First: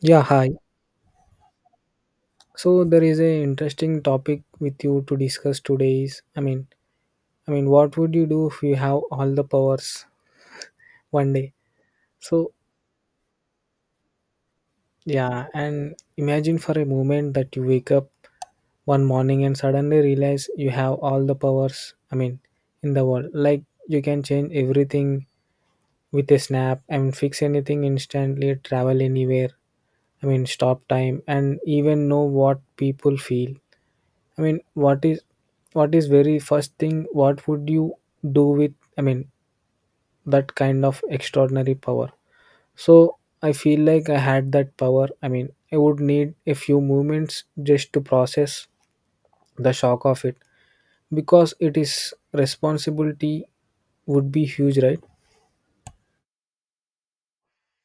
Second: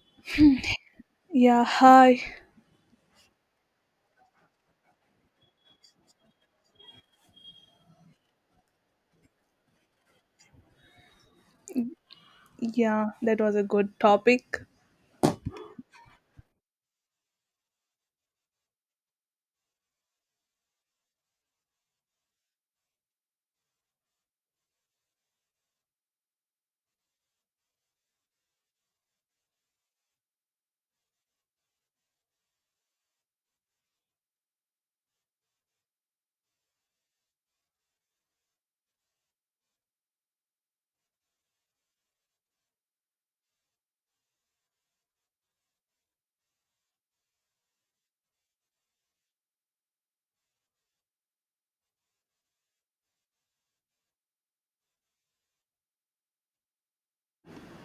Yeah, hi. Yeah, hi. So there is a interesting topic with you to discuss today is I mean what would you do if you have all the powers one day? So Yeah, that was a good topic. yeah, and imagine for a moment that you wake up one morning and suddenly realize you have all the powers, I mean, in the world. Like you can change everything with a snap, I mean fix anything instantly, travel anywhere, I mean stop time and even know what people feel. I mean, what is very first thing? What would you do with? I mean, that kind of extraordinary power. So I feel like I had that power. I mean, I would need a few moments just to process the shock of it, because it is responsibility would be huge, right?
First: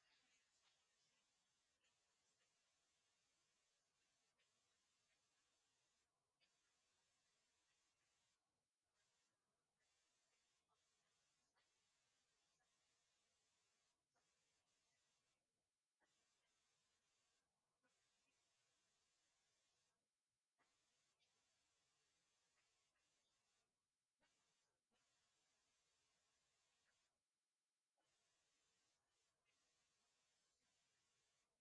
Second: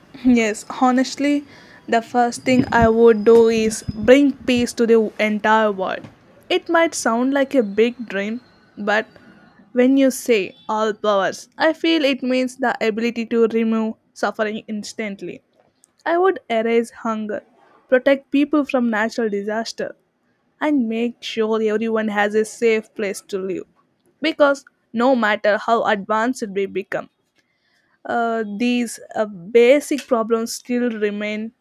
Yes, honestly, the first thing I would do is bring peace to the entire world. It might sound like a big dream, but when you say all powers, I feel it means the ability to remove suffering instantly. I would erase hunger, protect people from natural disaster, and make sure everyone has a safe place to live. Because no matter how advanced we become, these basic problems still remain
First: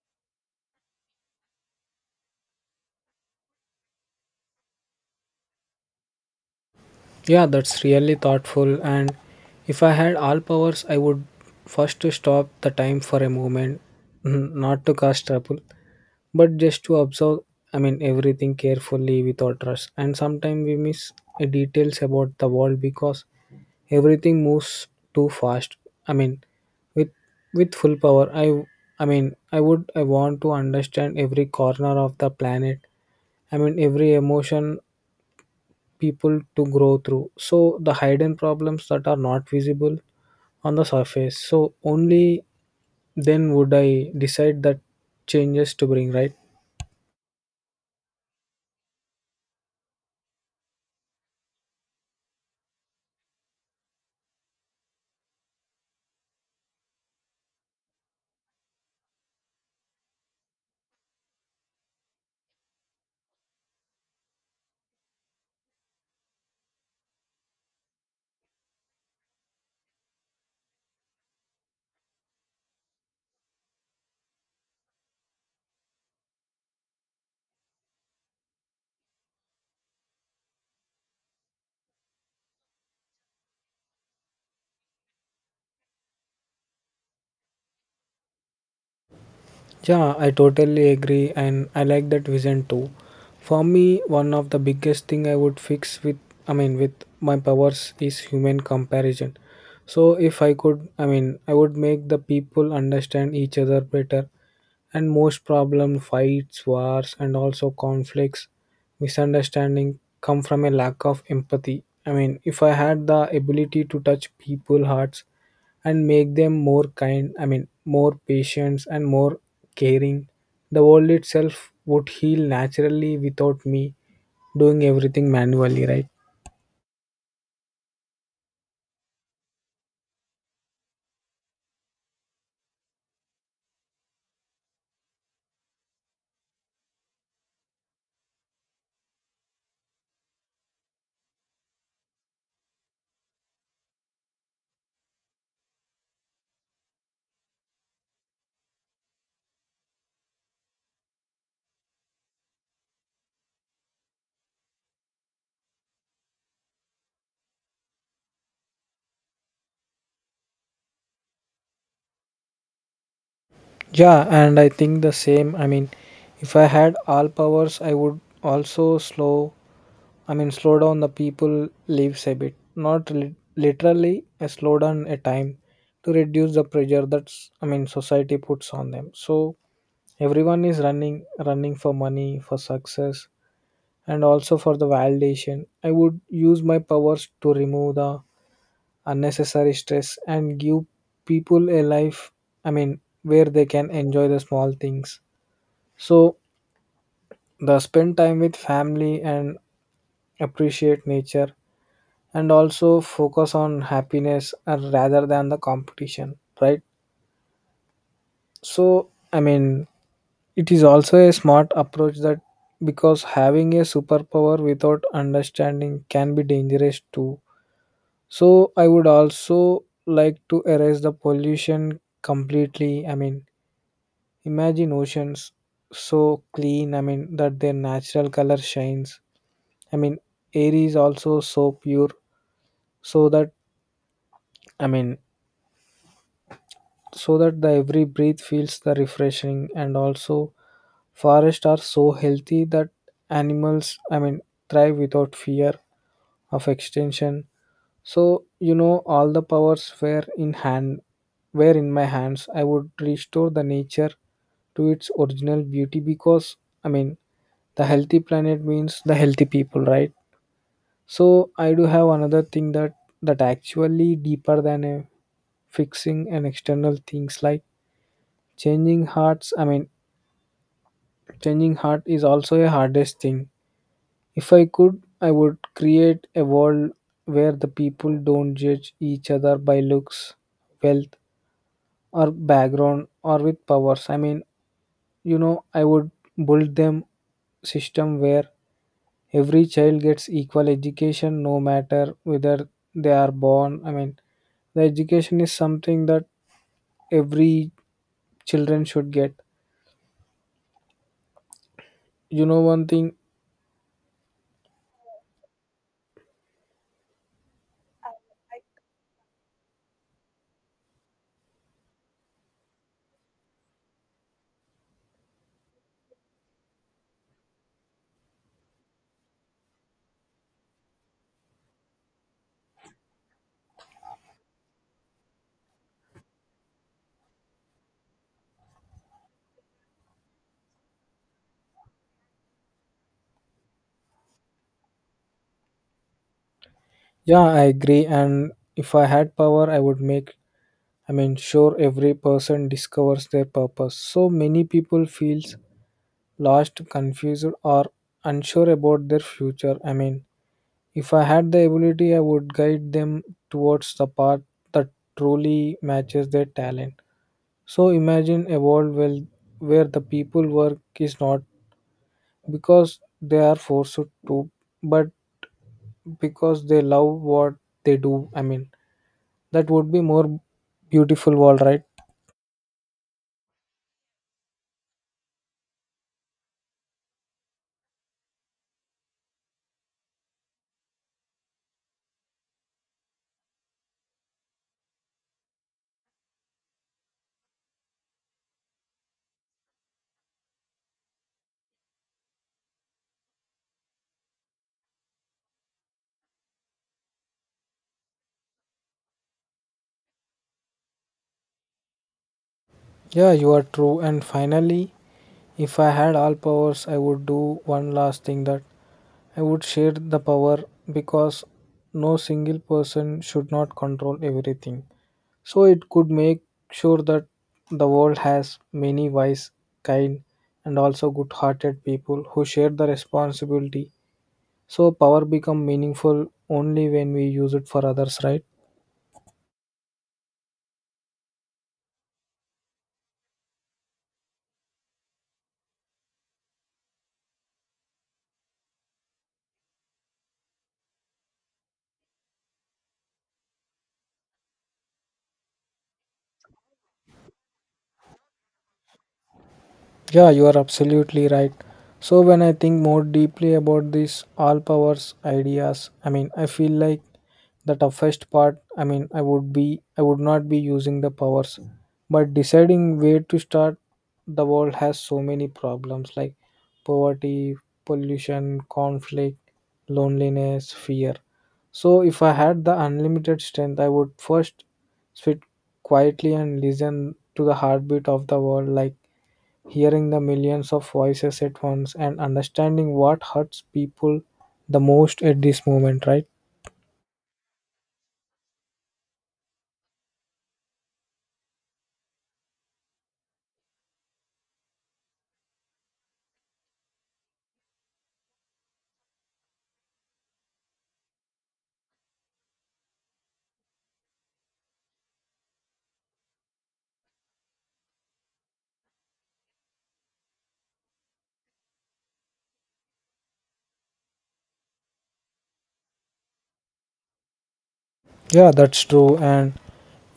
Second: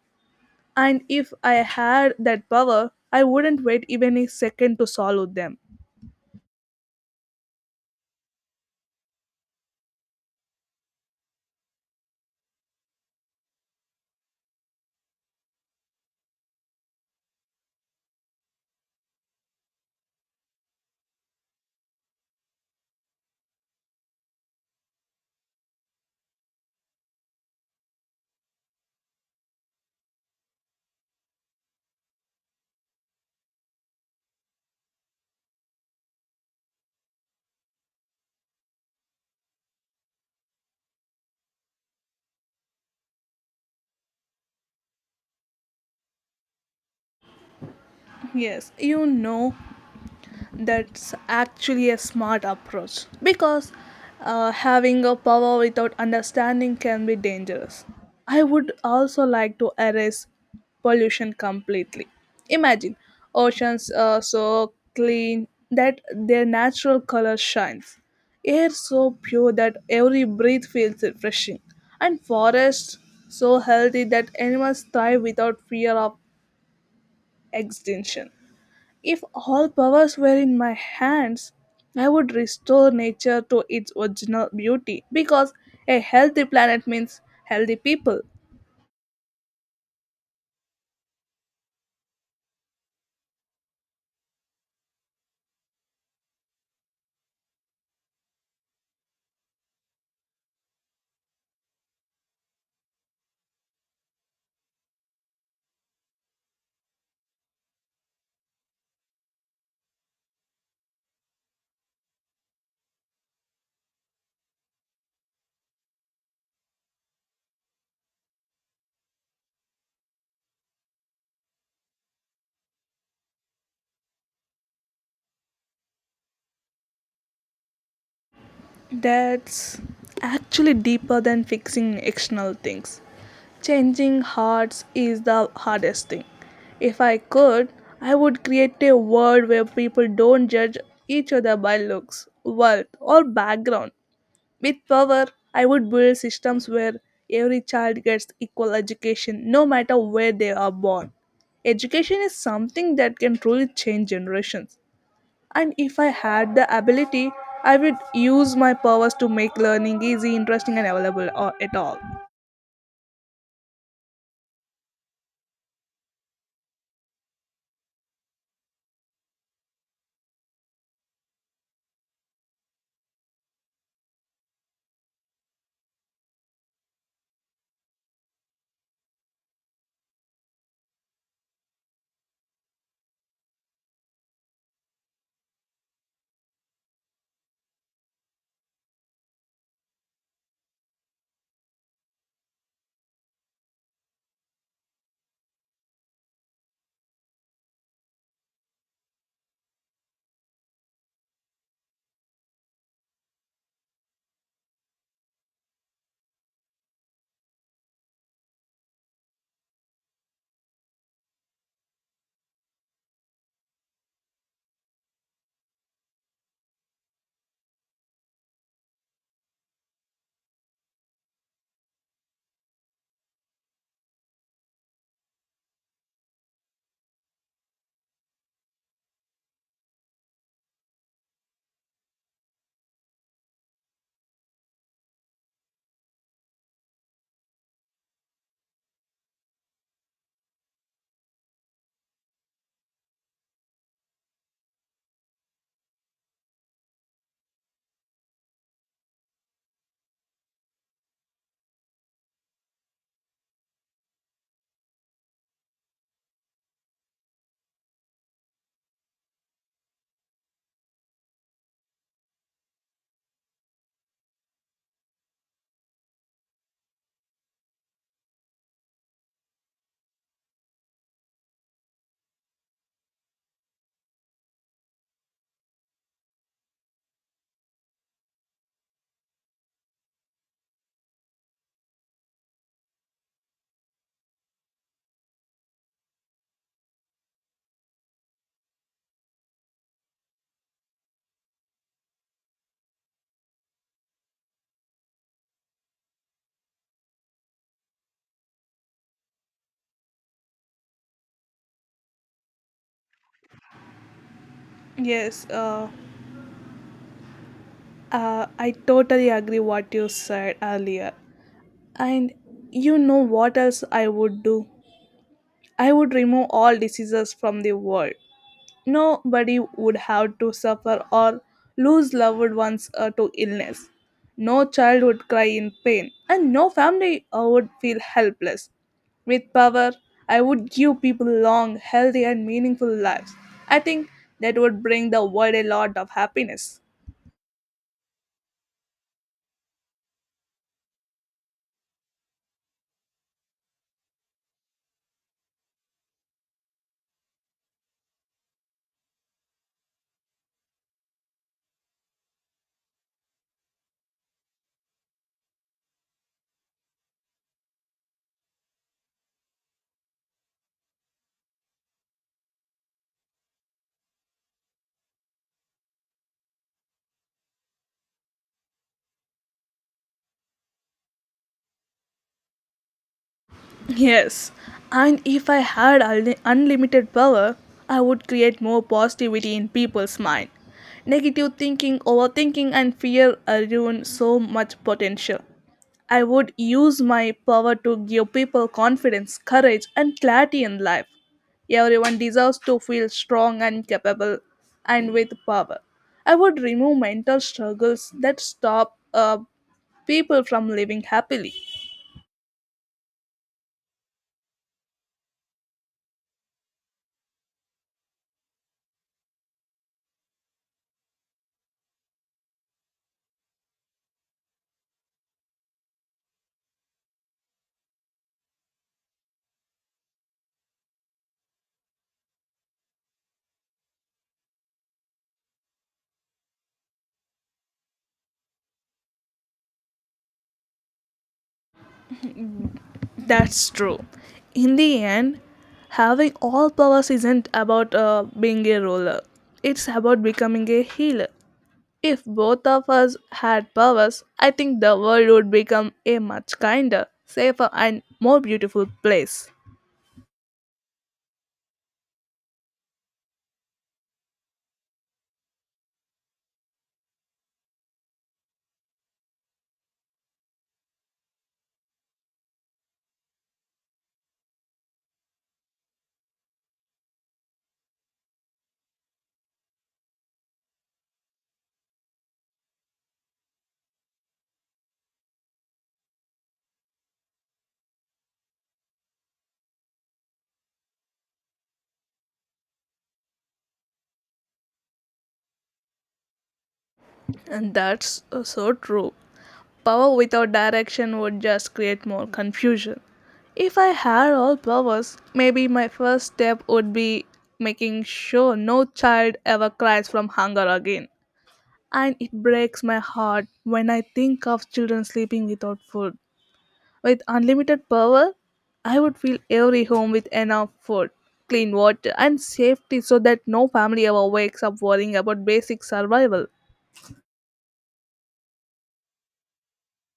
and if I had that power I wouldn't wait even a second to solve them Yeah, that's really thoughtful. And if I had all powers, I would first to stop the time for a moment, not to cause trouble, but just to observe, I mean, everything carefully without rush. And sometimes we miss details about the world because everything moves too fast. I mean, with with full power, I mean I want to understand every corner of the planet, I mean every emotion people to grow through, so the hidden problems that are not visible on the surface. So only then would I decide that changes to bring, right? yes you know that's actually a smart approach because having a power without understanding can be dangerous. I would also like to erase pollution completely. Imagine oceans so clean that their natural color shines, air so pure that every breath feels refreshing, and forests so healthy that animals thrive without fear of extinction. If all powers were in my hands, I would restore nature to its original beauty because a healthy planet means healthy people. Yeah, I totally agree and I like that vision too. For me, one of the biggest thing I would fix with I mean with my powers is human comparison. So if I could, I mean I would make the people understand each other better. And most problem fights wars and also conflicts misunderstanding come from a lack of empathy. I mean, if I had the ability to touch people hearts and make them more kind, I mean more patient and more caring, the world itself would heal naturally without me doing everything manually, right? That's actually deeper than fixing external things. Changing hearts is the hardest thing. If I could, I would create a world where people don't judge each other by looks, wealth, or background. With power, I would build systems where every child gets equal education no matter where they are born. Education is something that can truly change generations. And if I had the ability, I would use my powers to make learning easy, interesting, and available or at all. Yeah, and I think the same. I mean, if I had all powers, I would also slow down the people lives a bit, not literally a slow down a time, to reduce the pressure that's, I mean, society puts on them. So everyone is running for money, for success, and also for the validation. I would use my powers to remove the unnecessary stress and give people a life. I mean, where they can enjoy the small things. So the spend time with family and appreciate nature and also focus on happiness rather than the competition, right? So I mean it is also a smart approach that, because having a superpower without understanding can be dangerous too. So I would also like to erase the pollution completely. I mean, imagine oceans so clean, I mean that their natural color shines. I mean air is also so pure, so that i mean so that the every breath feels the refreshing, and also forests are so healthy that animals, I mean, thrive without fear of extinction. So all the powers were in my hands, I would restore the nature to its original beauty, because, I mean, the healthy planet means the healthy people, right? So I do have another thing, that actually deeper than a fixing and external things like Changing hearts, I mean, changing heart is also a hardest thing. If I could, I would create a world where the people don't judge each other by looks, wealth, or background, or with powers. I mean, I would build them system where every child gets equal education no matter whether they are born. I mean, the education is something that every children should get, you know, one thing. Yes, I totally agree what you said earlier. And you know what else I would do? I would remove all diseases from the world. Nobody would have to suffer or lose loved ones to illness. No child would cry in pain, and no family would feel helpless. With power, I would give people long, healthy, and meaningful lives. I think that would bring the world a lot of happiness. Yeah, I agree. And if I had power, I would make, I mean, sure every person discovers their purpose. So many people feels lost, confused, or unsure about their future. I mean, if I had the ability, I would guide them towards the path that truly matches their talent. So imagine a world where the people work is not because they are forced to, but because they love what they do. I mean, that would be more beautiful world, right? Yes, and if I had unlimited power, I would create more positivity in people's mind. Negative thinking, overthinking, and fear ruin so much potential. I would use my power to give people confidence, courage, and clarity in life. Everyone deserves to feel strong and capable, and with power. I would remove mental struggles that stop people from living happily. Yeah, you are true. And finally, if I had all powers, I would do one last thing, that I would share the power, because no single person should not control everything. So it could make sure that the world has many wise, kind, and also good hearted people who share the responsibility. So power become meaningful only when we use it for others, right? That's true. In the end, having all powers isn't about being a ruler, it's about becoming a healer. If both of us had powers, I think the world would become a much kinder, safer, and more beautiful place. Yeah, you are absolutely right. So, when I think more deeply about these all powers ideas, I mean, I feel like the toughest part, I mean, I would not be using the powers, but deciding where to start. The world has so many problems like poverty, pollution, conflict, loneliness, fear. So, if I had the unlimited strength, I would first sit quietly and listen to the heartbeat of the world, like hearing the millions of voices at once and understanding what hurts people the most at this moment, right? And that's so true. Power without direction would just create more confusion. If I had all powers, maybe my first step would be making sure no child ever cries from hunger again. And it breaks my heart when I think of children sleeping without food. With unlimited power, I would fill every home with enough food, clean water, and safety so that no family ever wakes up worrying about basic survival. Yeah, that's true. And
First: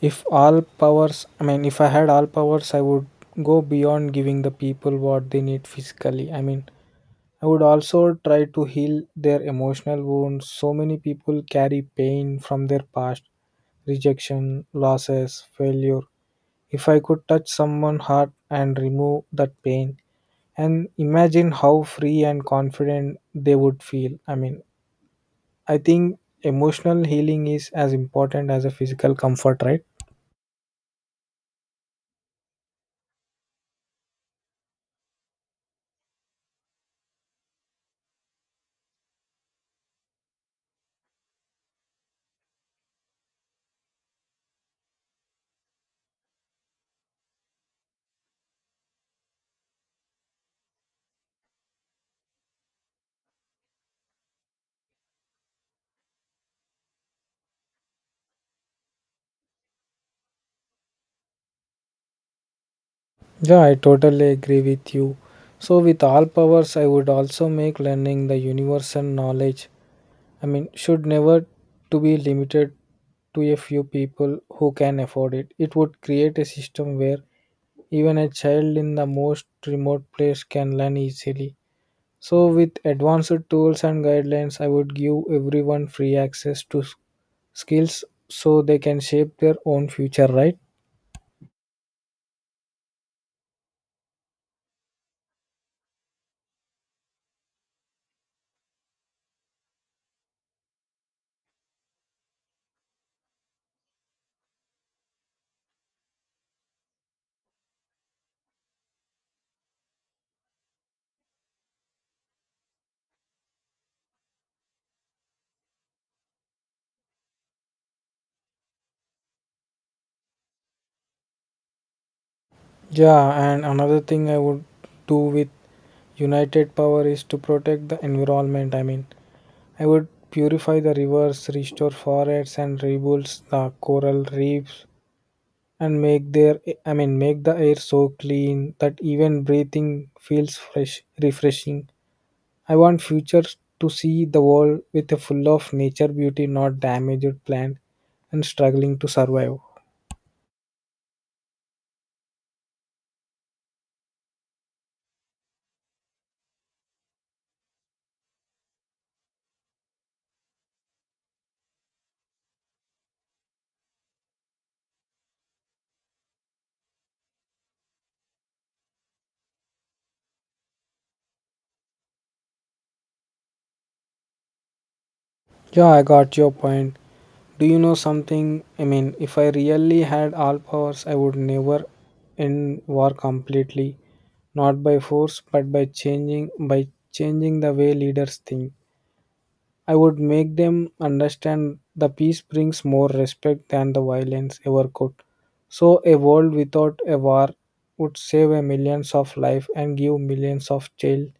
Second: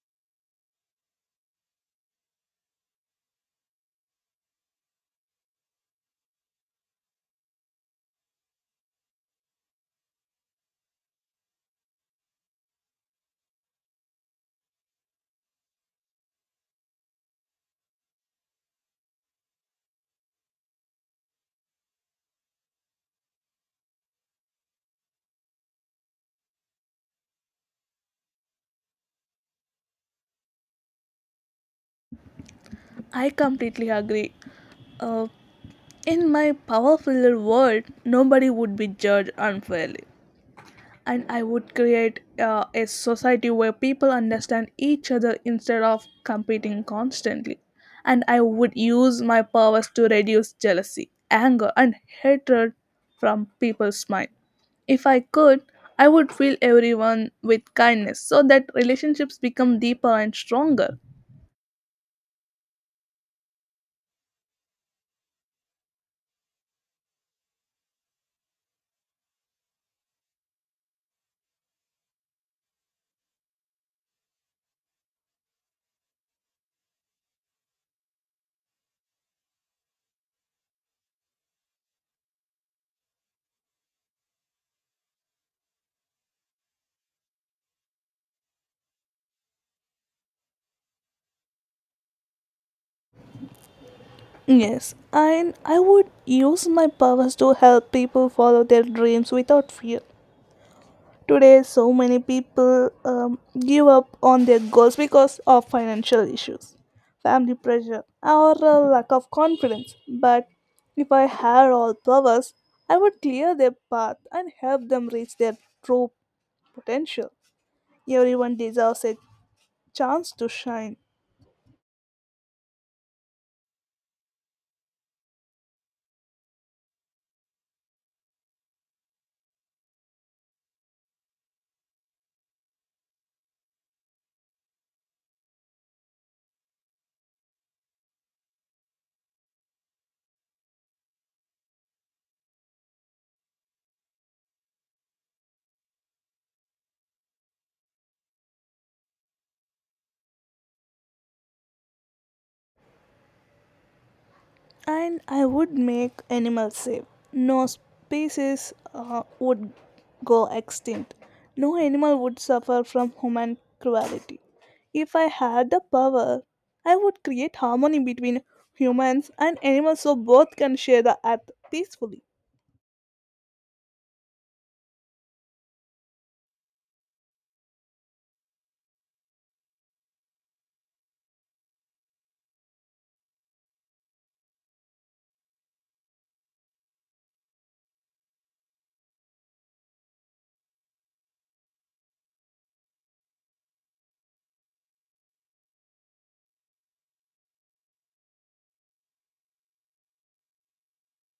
if all powers I mean if I had all powers, I would go beyond giving the people what they need physically. I mean, I would also try to heal their emotional wounds. So many people carry pain from their past: rejection, losses, failure. If I could touch someone's heart and remove that pain, and imagine how free and confident they would feel. I mean, I think emotional healing is as important as a physical comfort, right? I completely agree. Uh, in my power filled world, nobody would be judged unfairly. And I would create a society where people understand each other instead of competing constantly. And I would use my powers to reduce jealousy, anger, and hatred from people's mind. If I could, I would fill everyone with kindness so that relationships become deeper and stronger. Yeah, I totally agree with you. So with all powers, I would also make learning the universal knowledge, I mean, should never to be limited to a few people who can afford it. It would create a system where even a child in the most remote place can learn easily. So, with advanced tools and guidelines, I would give everyone free access to skills, so they can shape their own future, right? Yes, and I would use my powers to help people follow their dreams without fear. Today, so many people give up on their goals because of financial issues, family pressure, or a lack of confidence. But if I had all powers, I would clear their path and help them reach their true potential. Everyone deserves a chance to shine. Yeah, and another thing I would do with United Power is to protect the environment. I mean, I would purify the rivers, restore forests, and rebuild the coral reefs, and make their I mean make the air so clean that even breathing feels fresh, refreshing. I want future to see the world with a full of nature beauty, not damaged plant and struggling to survive. And I would make animals safe. No species would go extinct. No animal would suffer from human cruelty. If I had the power, I would create harmony between humans and animals so both can share the earth peacefully. Yeah, I got your point. Do you know something? I mean, if I really had all powers, I would never end war completely, not by force, but by changing the way leaders think. I would make them understand the peace brings more respect than the violence ever could. So, a world without a war would save a millions of lives and give millions of child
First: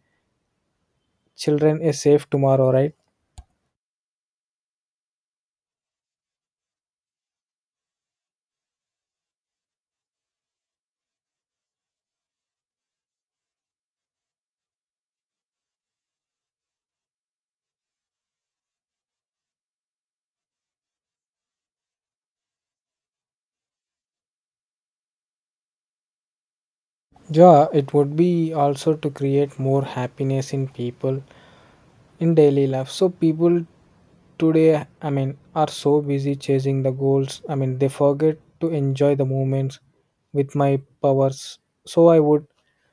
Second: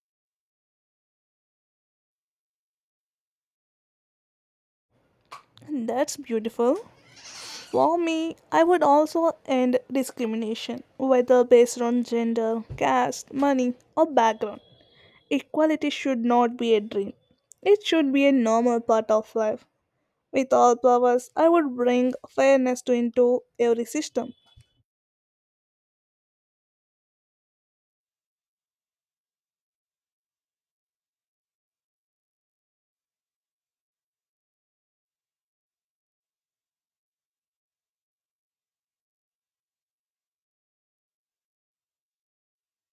children a safe tomorrow, right? And that's beautiful. For me, I would also end discrimination, whether based on gender, caste, money, or background. Equality should not be a dream. It should be a normal part of life. With all powers, I would bring fairness to into every system. Yeah, it would be also to create more happiness in people in daily life. So people today, I mean, are so busy chasing the goals. I mean, they forget to enjoy the moments with my powers. So I would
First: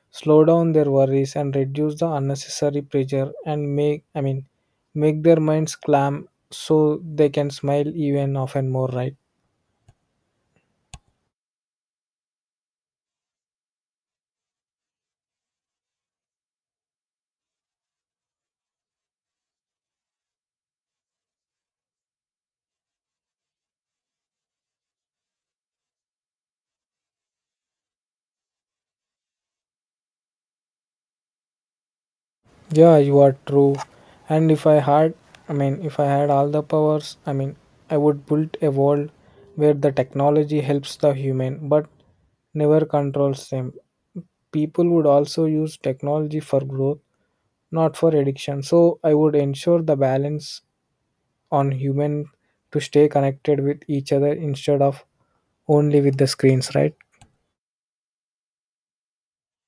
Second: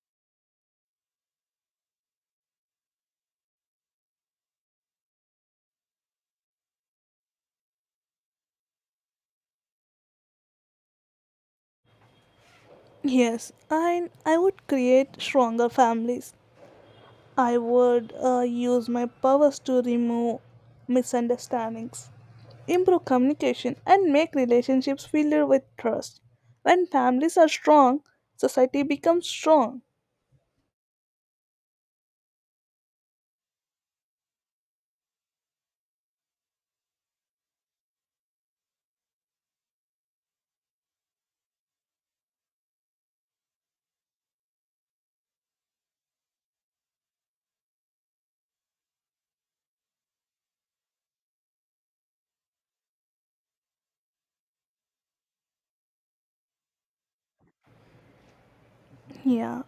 slow down their worries and reduce the unnecessary pressure and make their minds calm, so they can smile even often more, right? Yes, and I would create stronger families. I would use my powers to remove misunderstandings, improve communication, and make relationships filled with trust. When families are strong, society becomes strong. Yeah, you are true. And if I had, I mean, if I had all the powers, I mean, I would build a world where the technology helps the human but never controls them. People would also use technology for growth, not for addiction. So I would ensure the balance on human to stay connected with each other instead of only with the screens, right? Yeah,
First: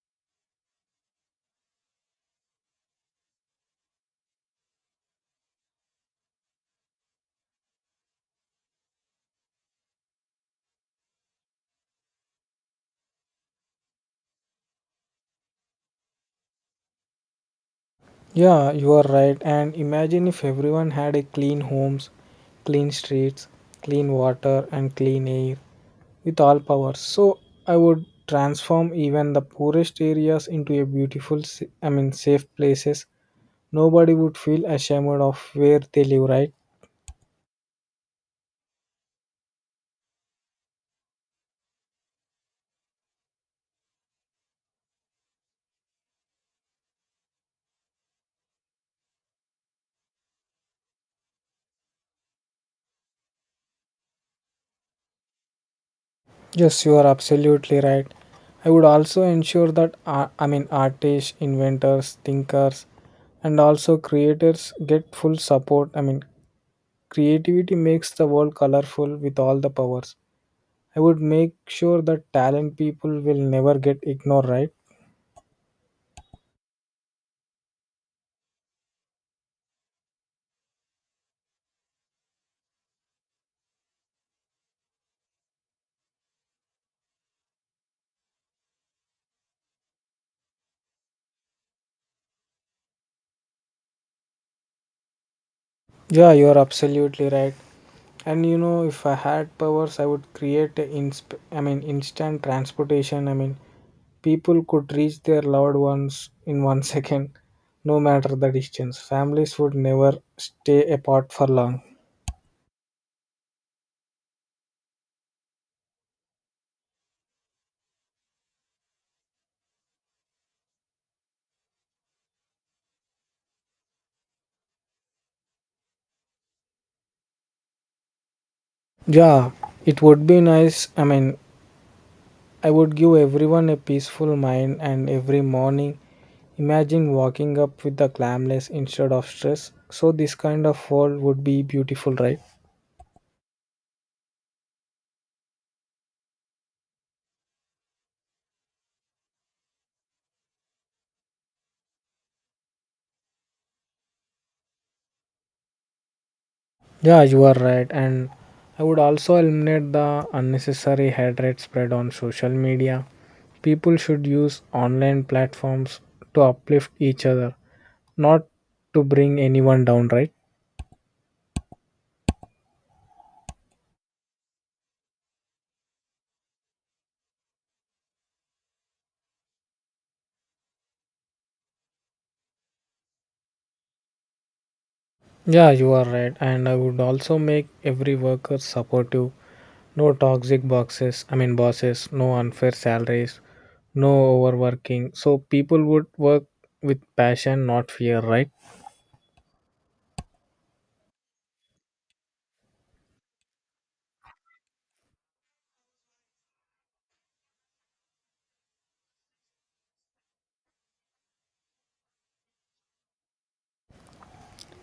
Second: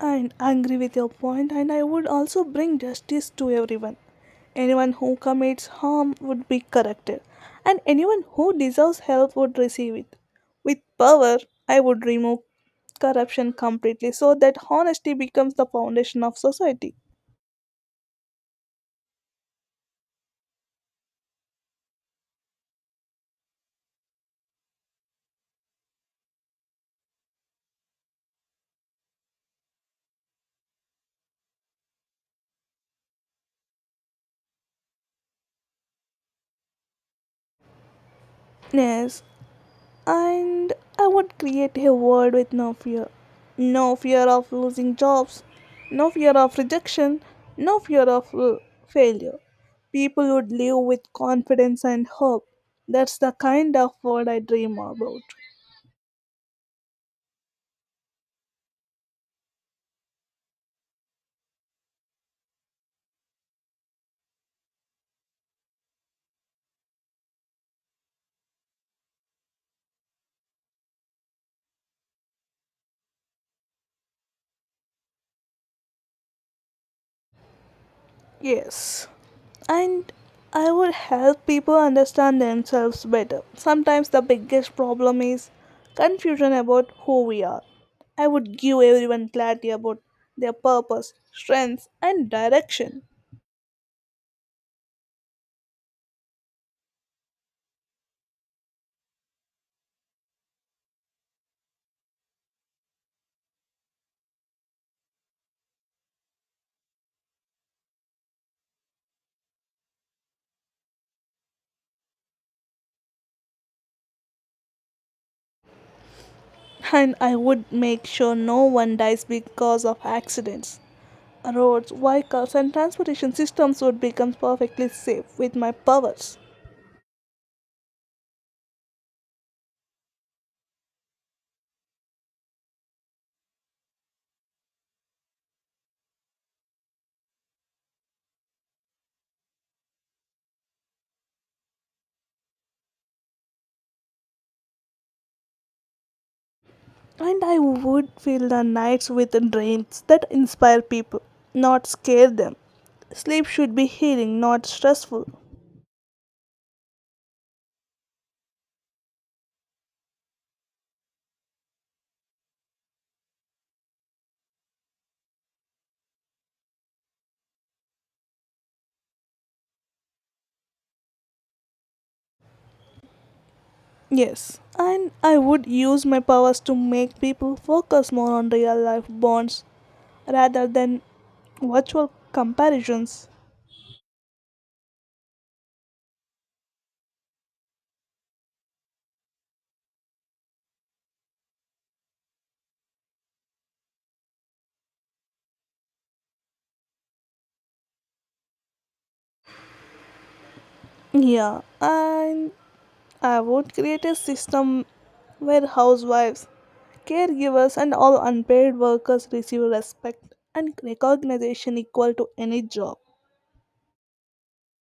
and I agree with your point, and I would also bring justice to everyone. Anyone who commits harm would be corrected, and anyone who deserves help would receive it. With power, I would remove corruption completely so that honesty becomes the foundation of society. Yeah, you are right. And imagine if everyone had a clean homes, clean streets, clean water, and clean air. With all power, so I would transform even the poorest areas into a beautiful safe places. Nobody would feel ashamed of where they live, right? Yes, and I would create a world with no fear. No fear of losing jobs, no fear of rejection, no fear of failure. People would live with confidence and hope. That's the kind of world I dream about. Yes, you are absolutely right. I would also ensure that artists, inventors, thinkers, and also creators get full support. I mean, creativity makes the world colorful. With all the powers, I would make sure that talent people will never get ignored, right? Yes. And I would help people understand themselves better. Sometimes the biggest problem is confusion about who we are. I would give everyone clarity about their purpose, strengths, and direction. Yeah, you are absolutely right. And you know, if I had powers, I would create a instant transportation. I mean, people could reach their loved ones in 1 second, no matter the distance. Families would never stay apart for long. And I would make sure no one dies because of accidents. Roads, vehicles, and transportation systems would become perfectly safe with my powers. Yeah, it would be nice. I mean, I would give everyone a peaceful mind and every morning. Imagine waking up with the calmness instead of stress. So, this kind of world would be beautiful, right? And I would fill the nights with dreams that inspire people, not scare them. Sleep should be healing, not stressful. Yeah, you are right. And I would also eliminate the unnecessary hate rate spread on social media. People should use online platforms to uplift each other, not to bring anyone down, right? Yes, and I would use my powers to make people focus more on real life bonds rather than virtual comparisons. Yeah, you are right. And I would also make every worker supportive. No toxic boxes, I mean bosses, no unfair salaries, no overworking. So people would work with passion, not fear, right? Yeah, and I would create a system where housewives, caregivers, and all unpaid workers receive respect and recognition equal to any job.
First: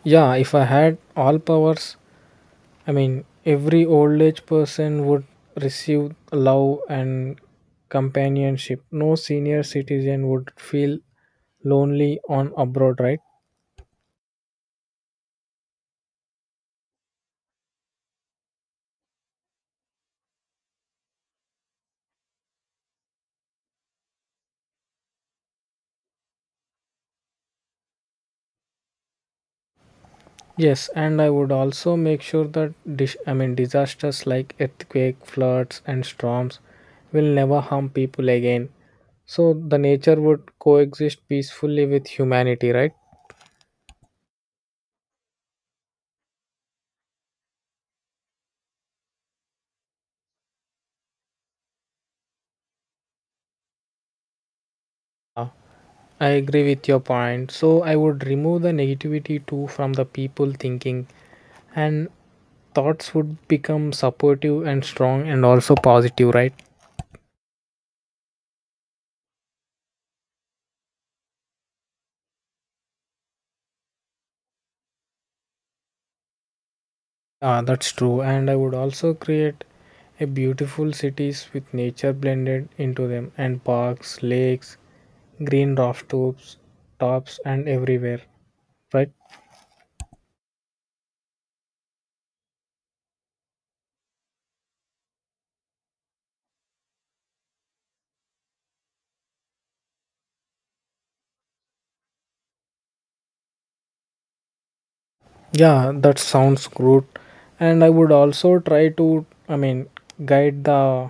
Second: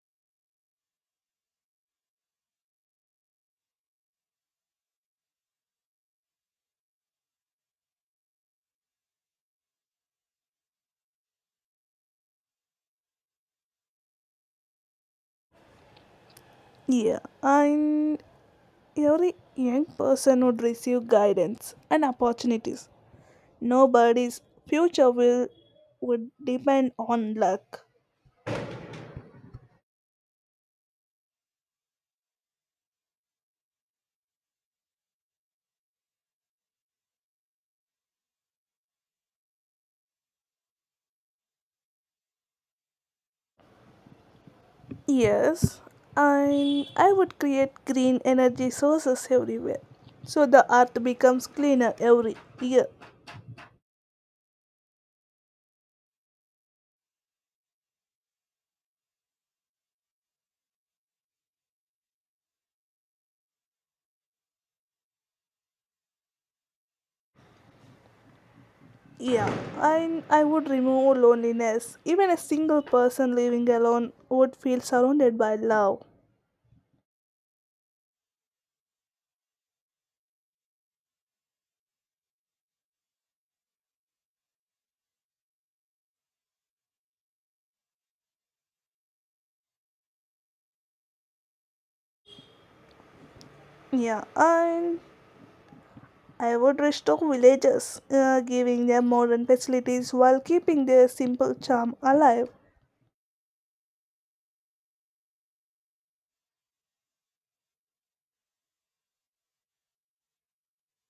Yeah, if I had all powers, I mean, every old age person would receive love and companionship. No senior citizen would feel lonely on abroad, right? Yeah, and every young person would receive guidance and opportunities. Nobody's future will would depend on luck. Yes, and I would also make sure that I mean disasters like earthquake, floods, and storms will never harm people again. So the nature would coexist peacefully with humanity, right? Yes, and I would create green energy sources everywhere, so the earth becomes cleaner every year. Yeah, I agree with your point. So I would remove the negativity too from the people thinking and thoughts would become supportive and strong and also positive, right? Yeah, and I would remove loneliness. Even a single person living alone would feel surrounded by love. Ah, that's true. And I would also create a beautiful cities with nature blended into them, and parks, lakes, green rooftops tops and everywhere, right? Yeah, and I would restore villages, giving them modern facilities while keeping their simple charm alive. Yeah, that sounds good. And I would also try to, I mean, guide the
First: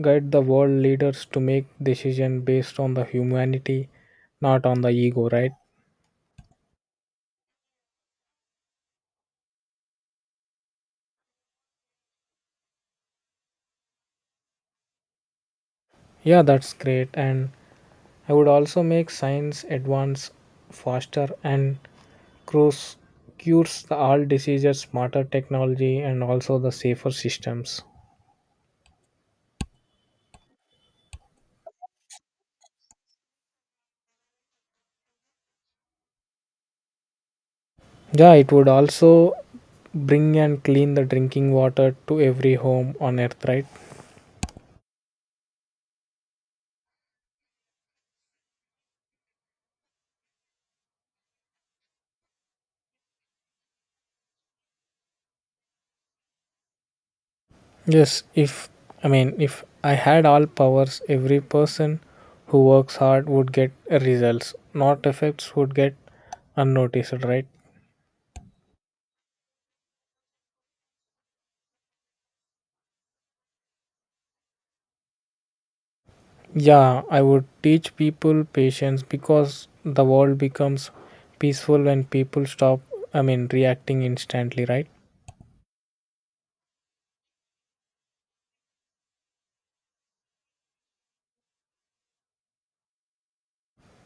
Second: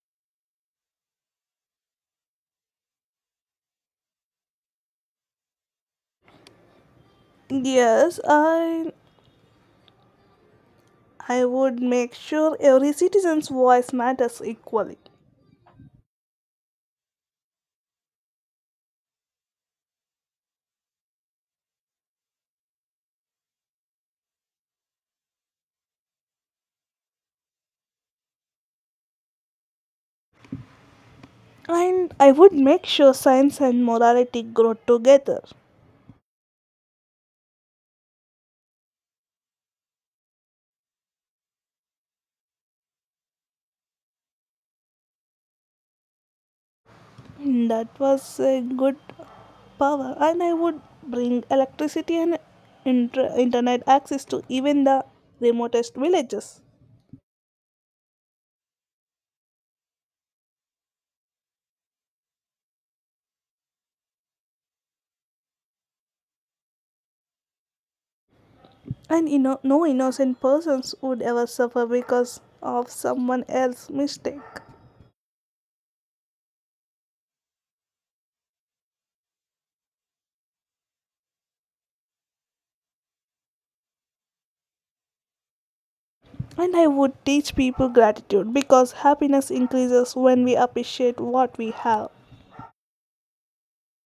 guide the world leaders to make decision based on the humanity, not on the ego, right? Yes, I would make sure every citizen's voice matters equally. Yeah, that's great. And I would also make science advance faster and cures, cures the all diseases, smarter technology, and also the safer systems. And I would make sure science and morality grow together. Yeah, it would also bring and clean the drinking water to every home on earth, right? That was a good power. And I would bring electricity and internet access to even the remotest villages. Yes, if I mean, if I had all powers, every person who works hard would get results, not effects would get unnoticed, right? And you know, no innocent persons would ever suffer because of someone else's mistake. Yeah, I would teach people patience because the world becomes peaceful when people stop, I mean, reacting instantly, right? And I would teach people gratitude because happiness increases when we appreciate what we have.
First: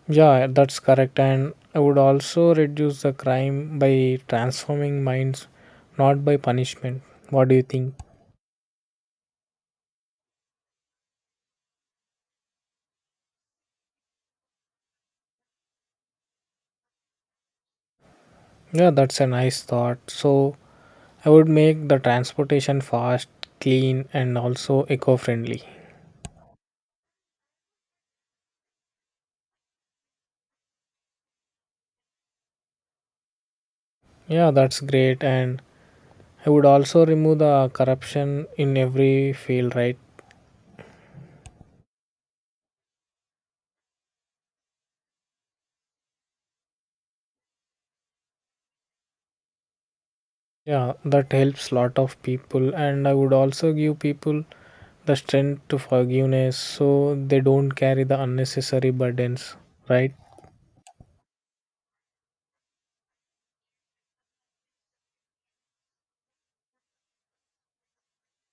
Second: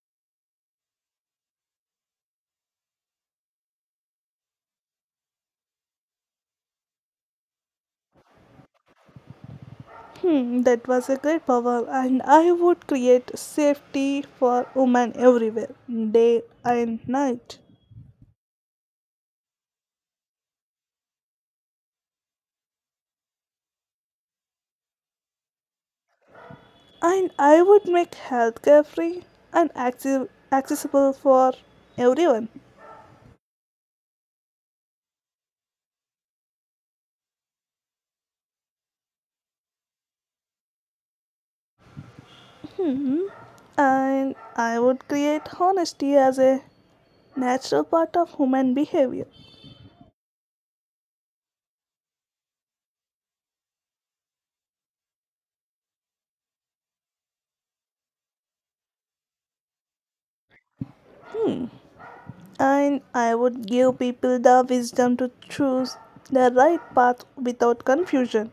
Yeah, that's correct. And I would also reduce the crime by transforming minds, not by punishment. What do you think? Hmm, that was a great power, and I would create safety for women everywhere, day and night. Yeah, that's a nice thought. So, I would make the transportation fast, clean, and also eco friendly. And I would make healthcare free and accessible for everyone. Yeah, that's great. And I would also remove the corruption in every field, right? Hmm. And I would create honesty as a natural part of human behavior. Yeah, that helps lot of people, and I would also give people the strength to forgiveness so they don't carry the unnecessary burdens, right? And I would give people the wisdom to choose the right path without confusion.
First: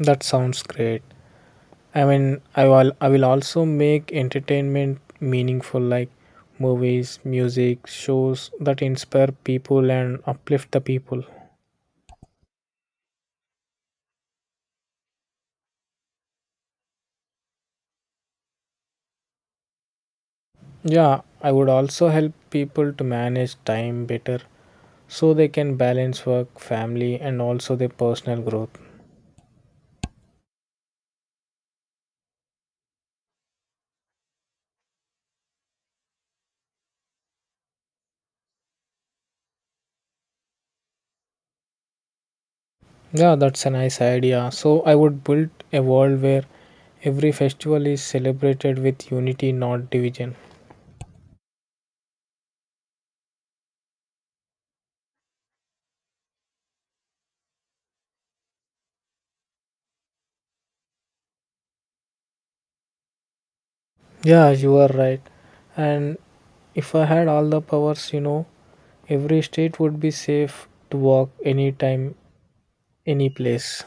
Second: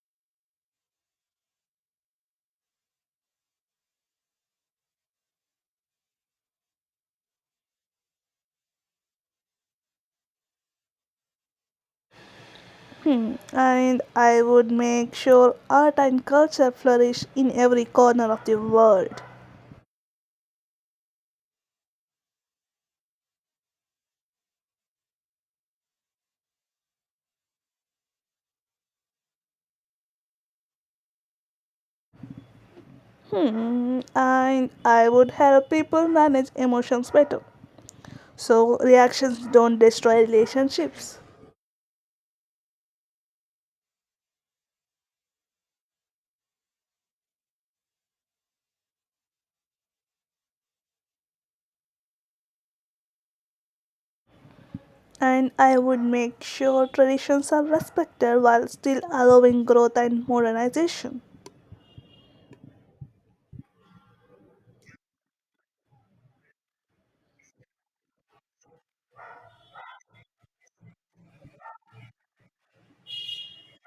That sounds great. I mean, I will also make entertainment meaningful, like movies, music, shows that inspire people and uplift the people. Hmm. And I would make sure art and culture flourish in every corner of the world. Yeah, I would also help people to manage time better so they can balance work, family, and also their personal growth. Hmm. And I would help people manage emotions better. So reactions don't destroy relationships. Yeah, that's a nice idea. So I would build a world where every festival is celebrated with unity, not division. And I would make sure traditions are respected while still allowing growth and modernization. Yeah, you are right. And if I had all the powers, you know, every state would be safe to walk anytime, any place.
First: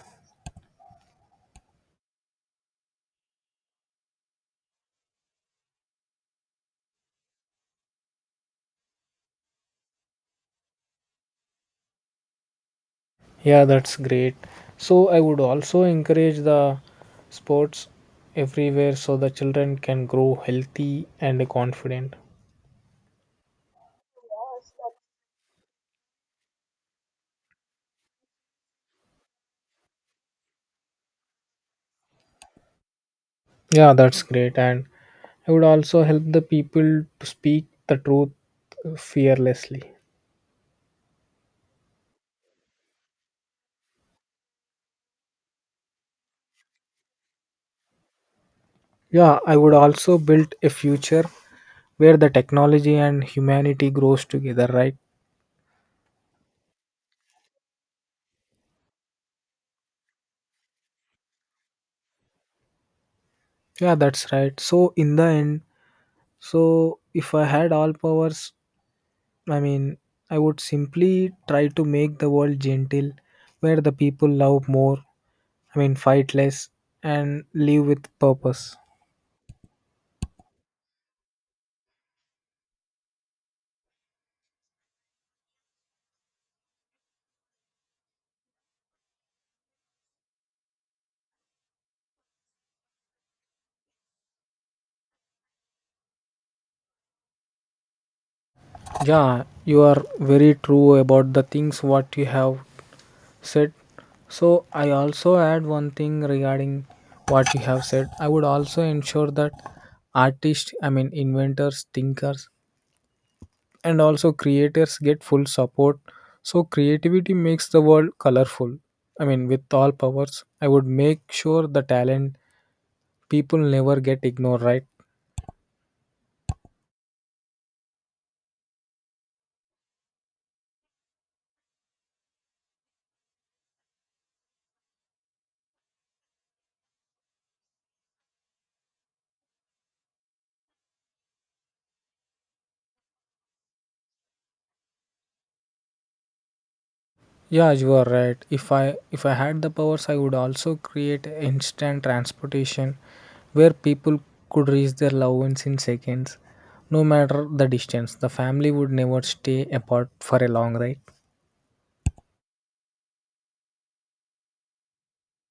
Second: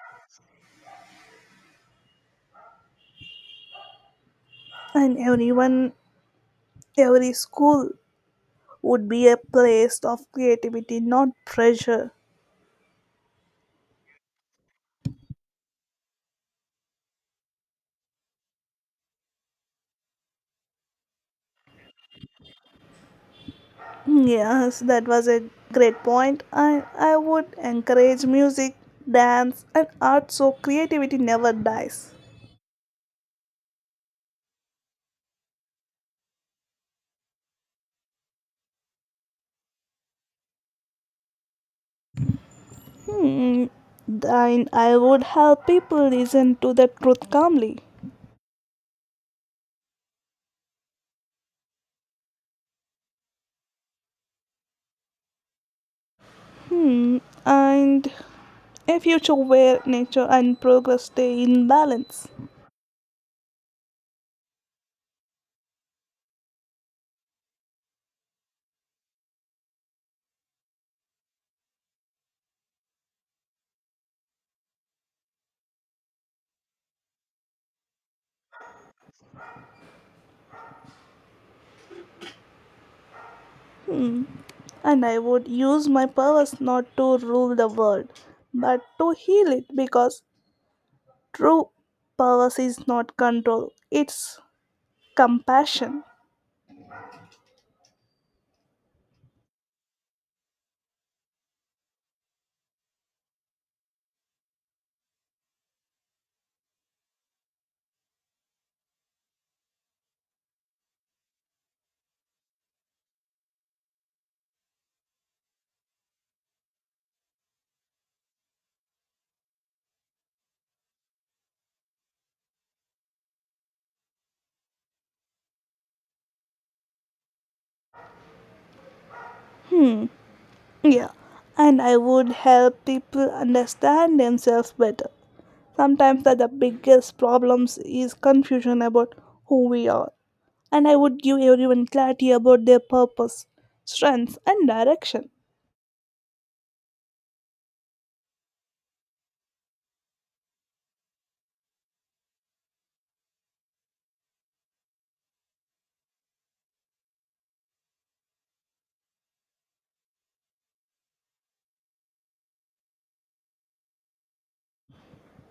And everyone. Every school would be a place of creativity, not pressure. Yeah, that's great. So I would also encourage the sports everywhere so the children can grow healthy and confident. Yes, that was a great point. I would encourage music, dance, and art so creativity never dies. Yeah, that's great. And I would also help the people to speak the truth fearlessly. Hmm. And I would help people listen to the truth calmly. Yeah, I would also build a future where the technology and humanity grows together, right? Hmm. And a future where nature and progress stay in balance. Yeah, that's right. So in the end, so if I had all powers, I mean, I would simply try to make the world gentle, where the people love more, I mean, fight less and live with purpose. And I would use my powers not to rule the world, but to heal it because true policy is not control, it's compassion. Yeah, you are very true about the things what you have said. So I also add one thing regarding what you have said. I would also ensure that artists, I mean inventors, thinkers, and also creators get full support. So creativity makes the world colorful. I mean, with all powers, I would make sure the talent people never get ignored, right? Yeah, and I would help people understand themselves better. Sometimes that the biggest problems is confusion about who we are. And I would give everyone clarity about their purpose, strengths, and direction. Yeah, you are right. If I had the powers, I would also create instant transportation where people could reach their loved ones in seconds, no matter the distance. The family would never stay apart for a long ride.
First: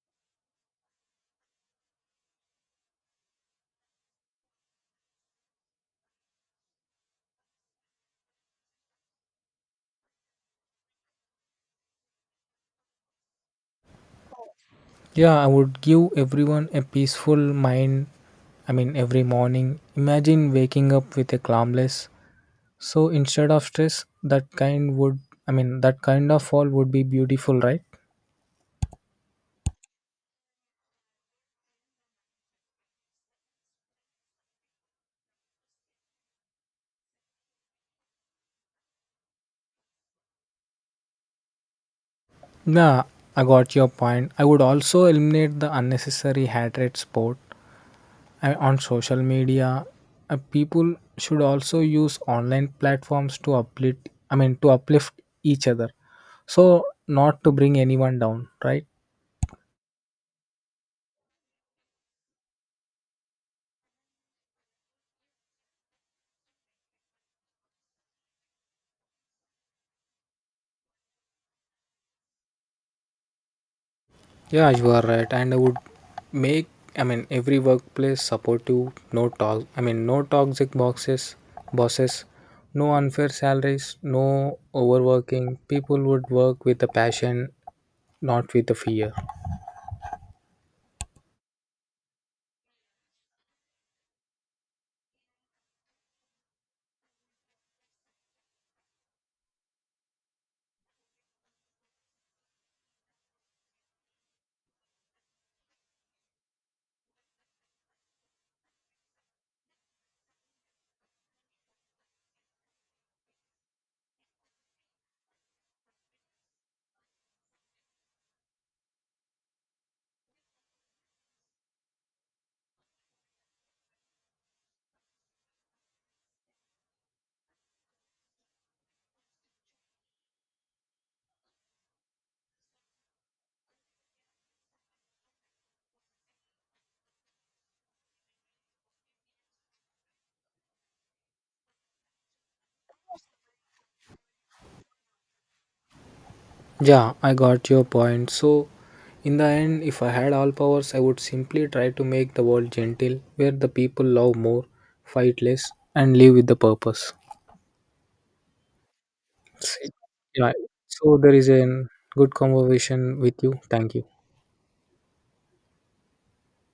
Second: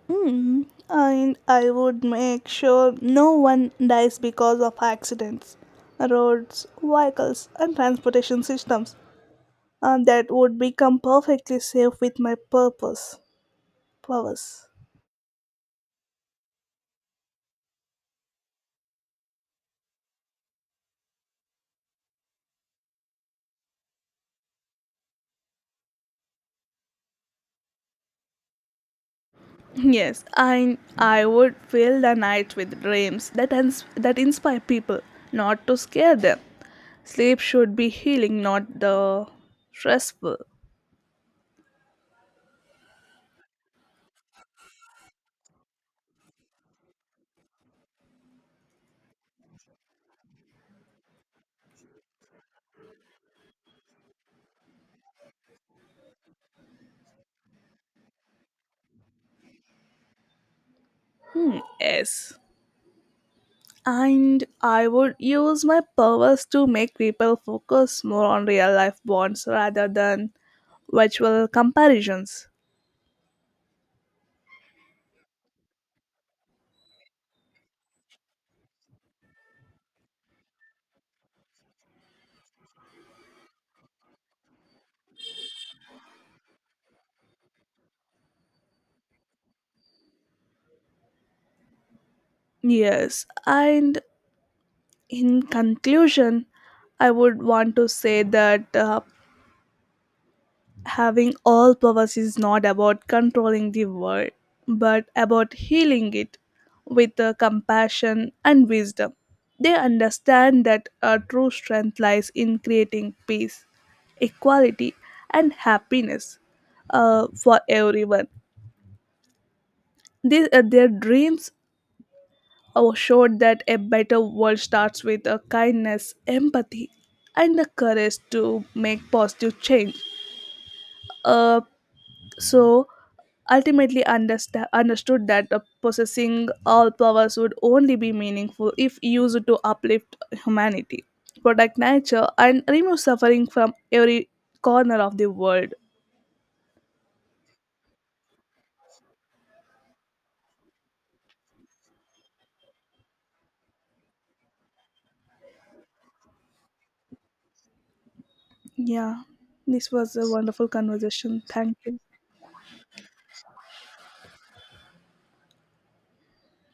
Mm, and I would make sure no one dies because of accidents, roads, vehicles, and transportation systems that would become perfectly safe with my purpose powers. Yeah, I would give everyone a peaceful mind. I mean, every morning. Imagine waking up with a calmness. So instead of stress, that kind would I mean that kind of fall would be beautiful, right? Yes, I would fill the night with dreams that that inspire people, not to scare them. Sleep should be healing, not the stressful. Nah, I got your point. I would also eliminate the unnecessary hatred sport on social media. People should also use online platforms to uplift. I mean, to uplift each other, so not to bring anyone down, right? Hmm, yes. And I would use my powers to make people focus more on real life bonds rather than virtual comparisons. Yeah, you are right. And I would make. I mean, every workplace supportive. No talk. I mean, no toxic boxes, bosses. No unfair salaries, no overworking. People would work with a passion not with the fear. Yes, and in conclusion, I would want to say that having all powers is not about controlling the world, but about healing it with compassion and wisdom. They understand that our true strength lies in creating peace, equality, and happiness for everyone. These, their dreams or showed that a better world starts with a kindness, empathy, and the courage to make positive change. Uh, so ultimately understood that possessing all powers would only be meaningful if used to uplift humanity, protect nature, and remove suffering from every corner of the world. Yeah, I got your point. So, in the end, if I had all powers, I would simply try to make the world gentle, where the people love more, fight less, and live with the purpose. Yeah, S- this was a Yeah. wonderful So, there conversation. is a Thank you. good conversation with you. Thank you.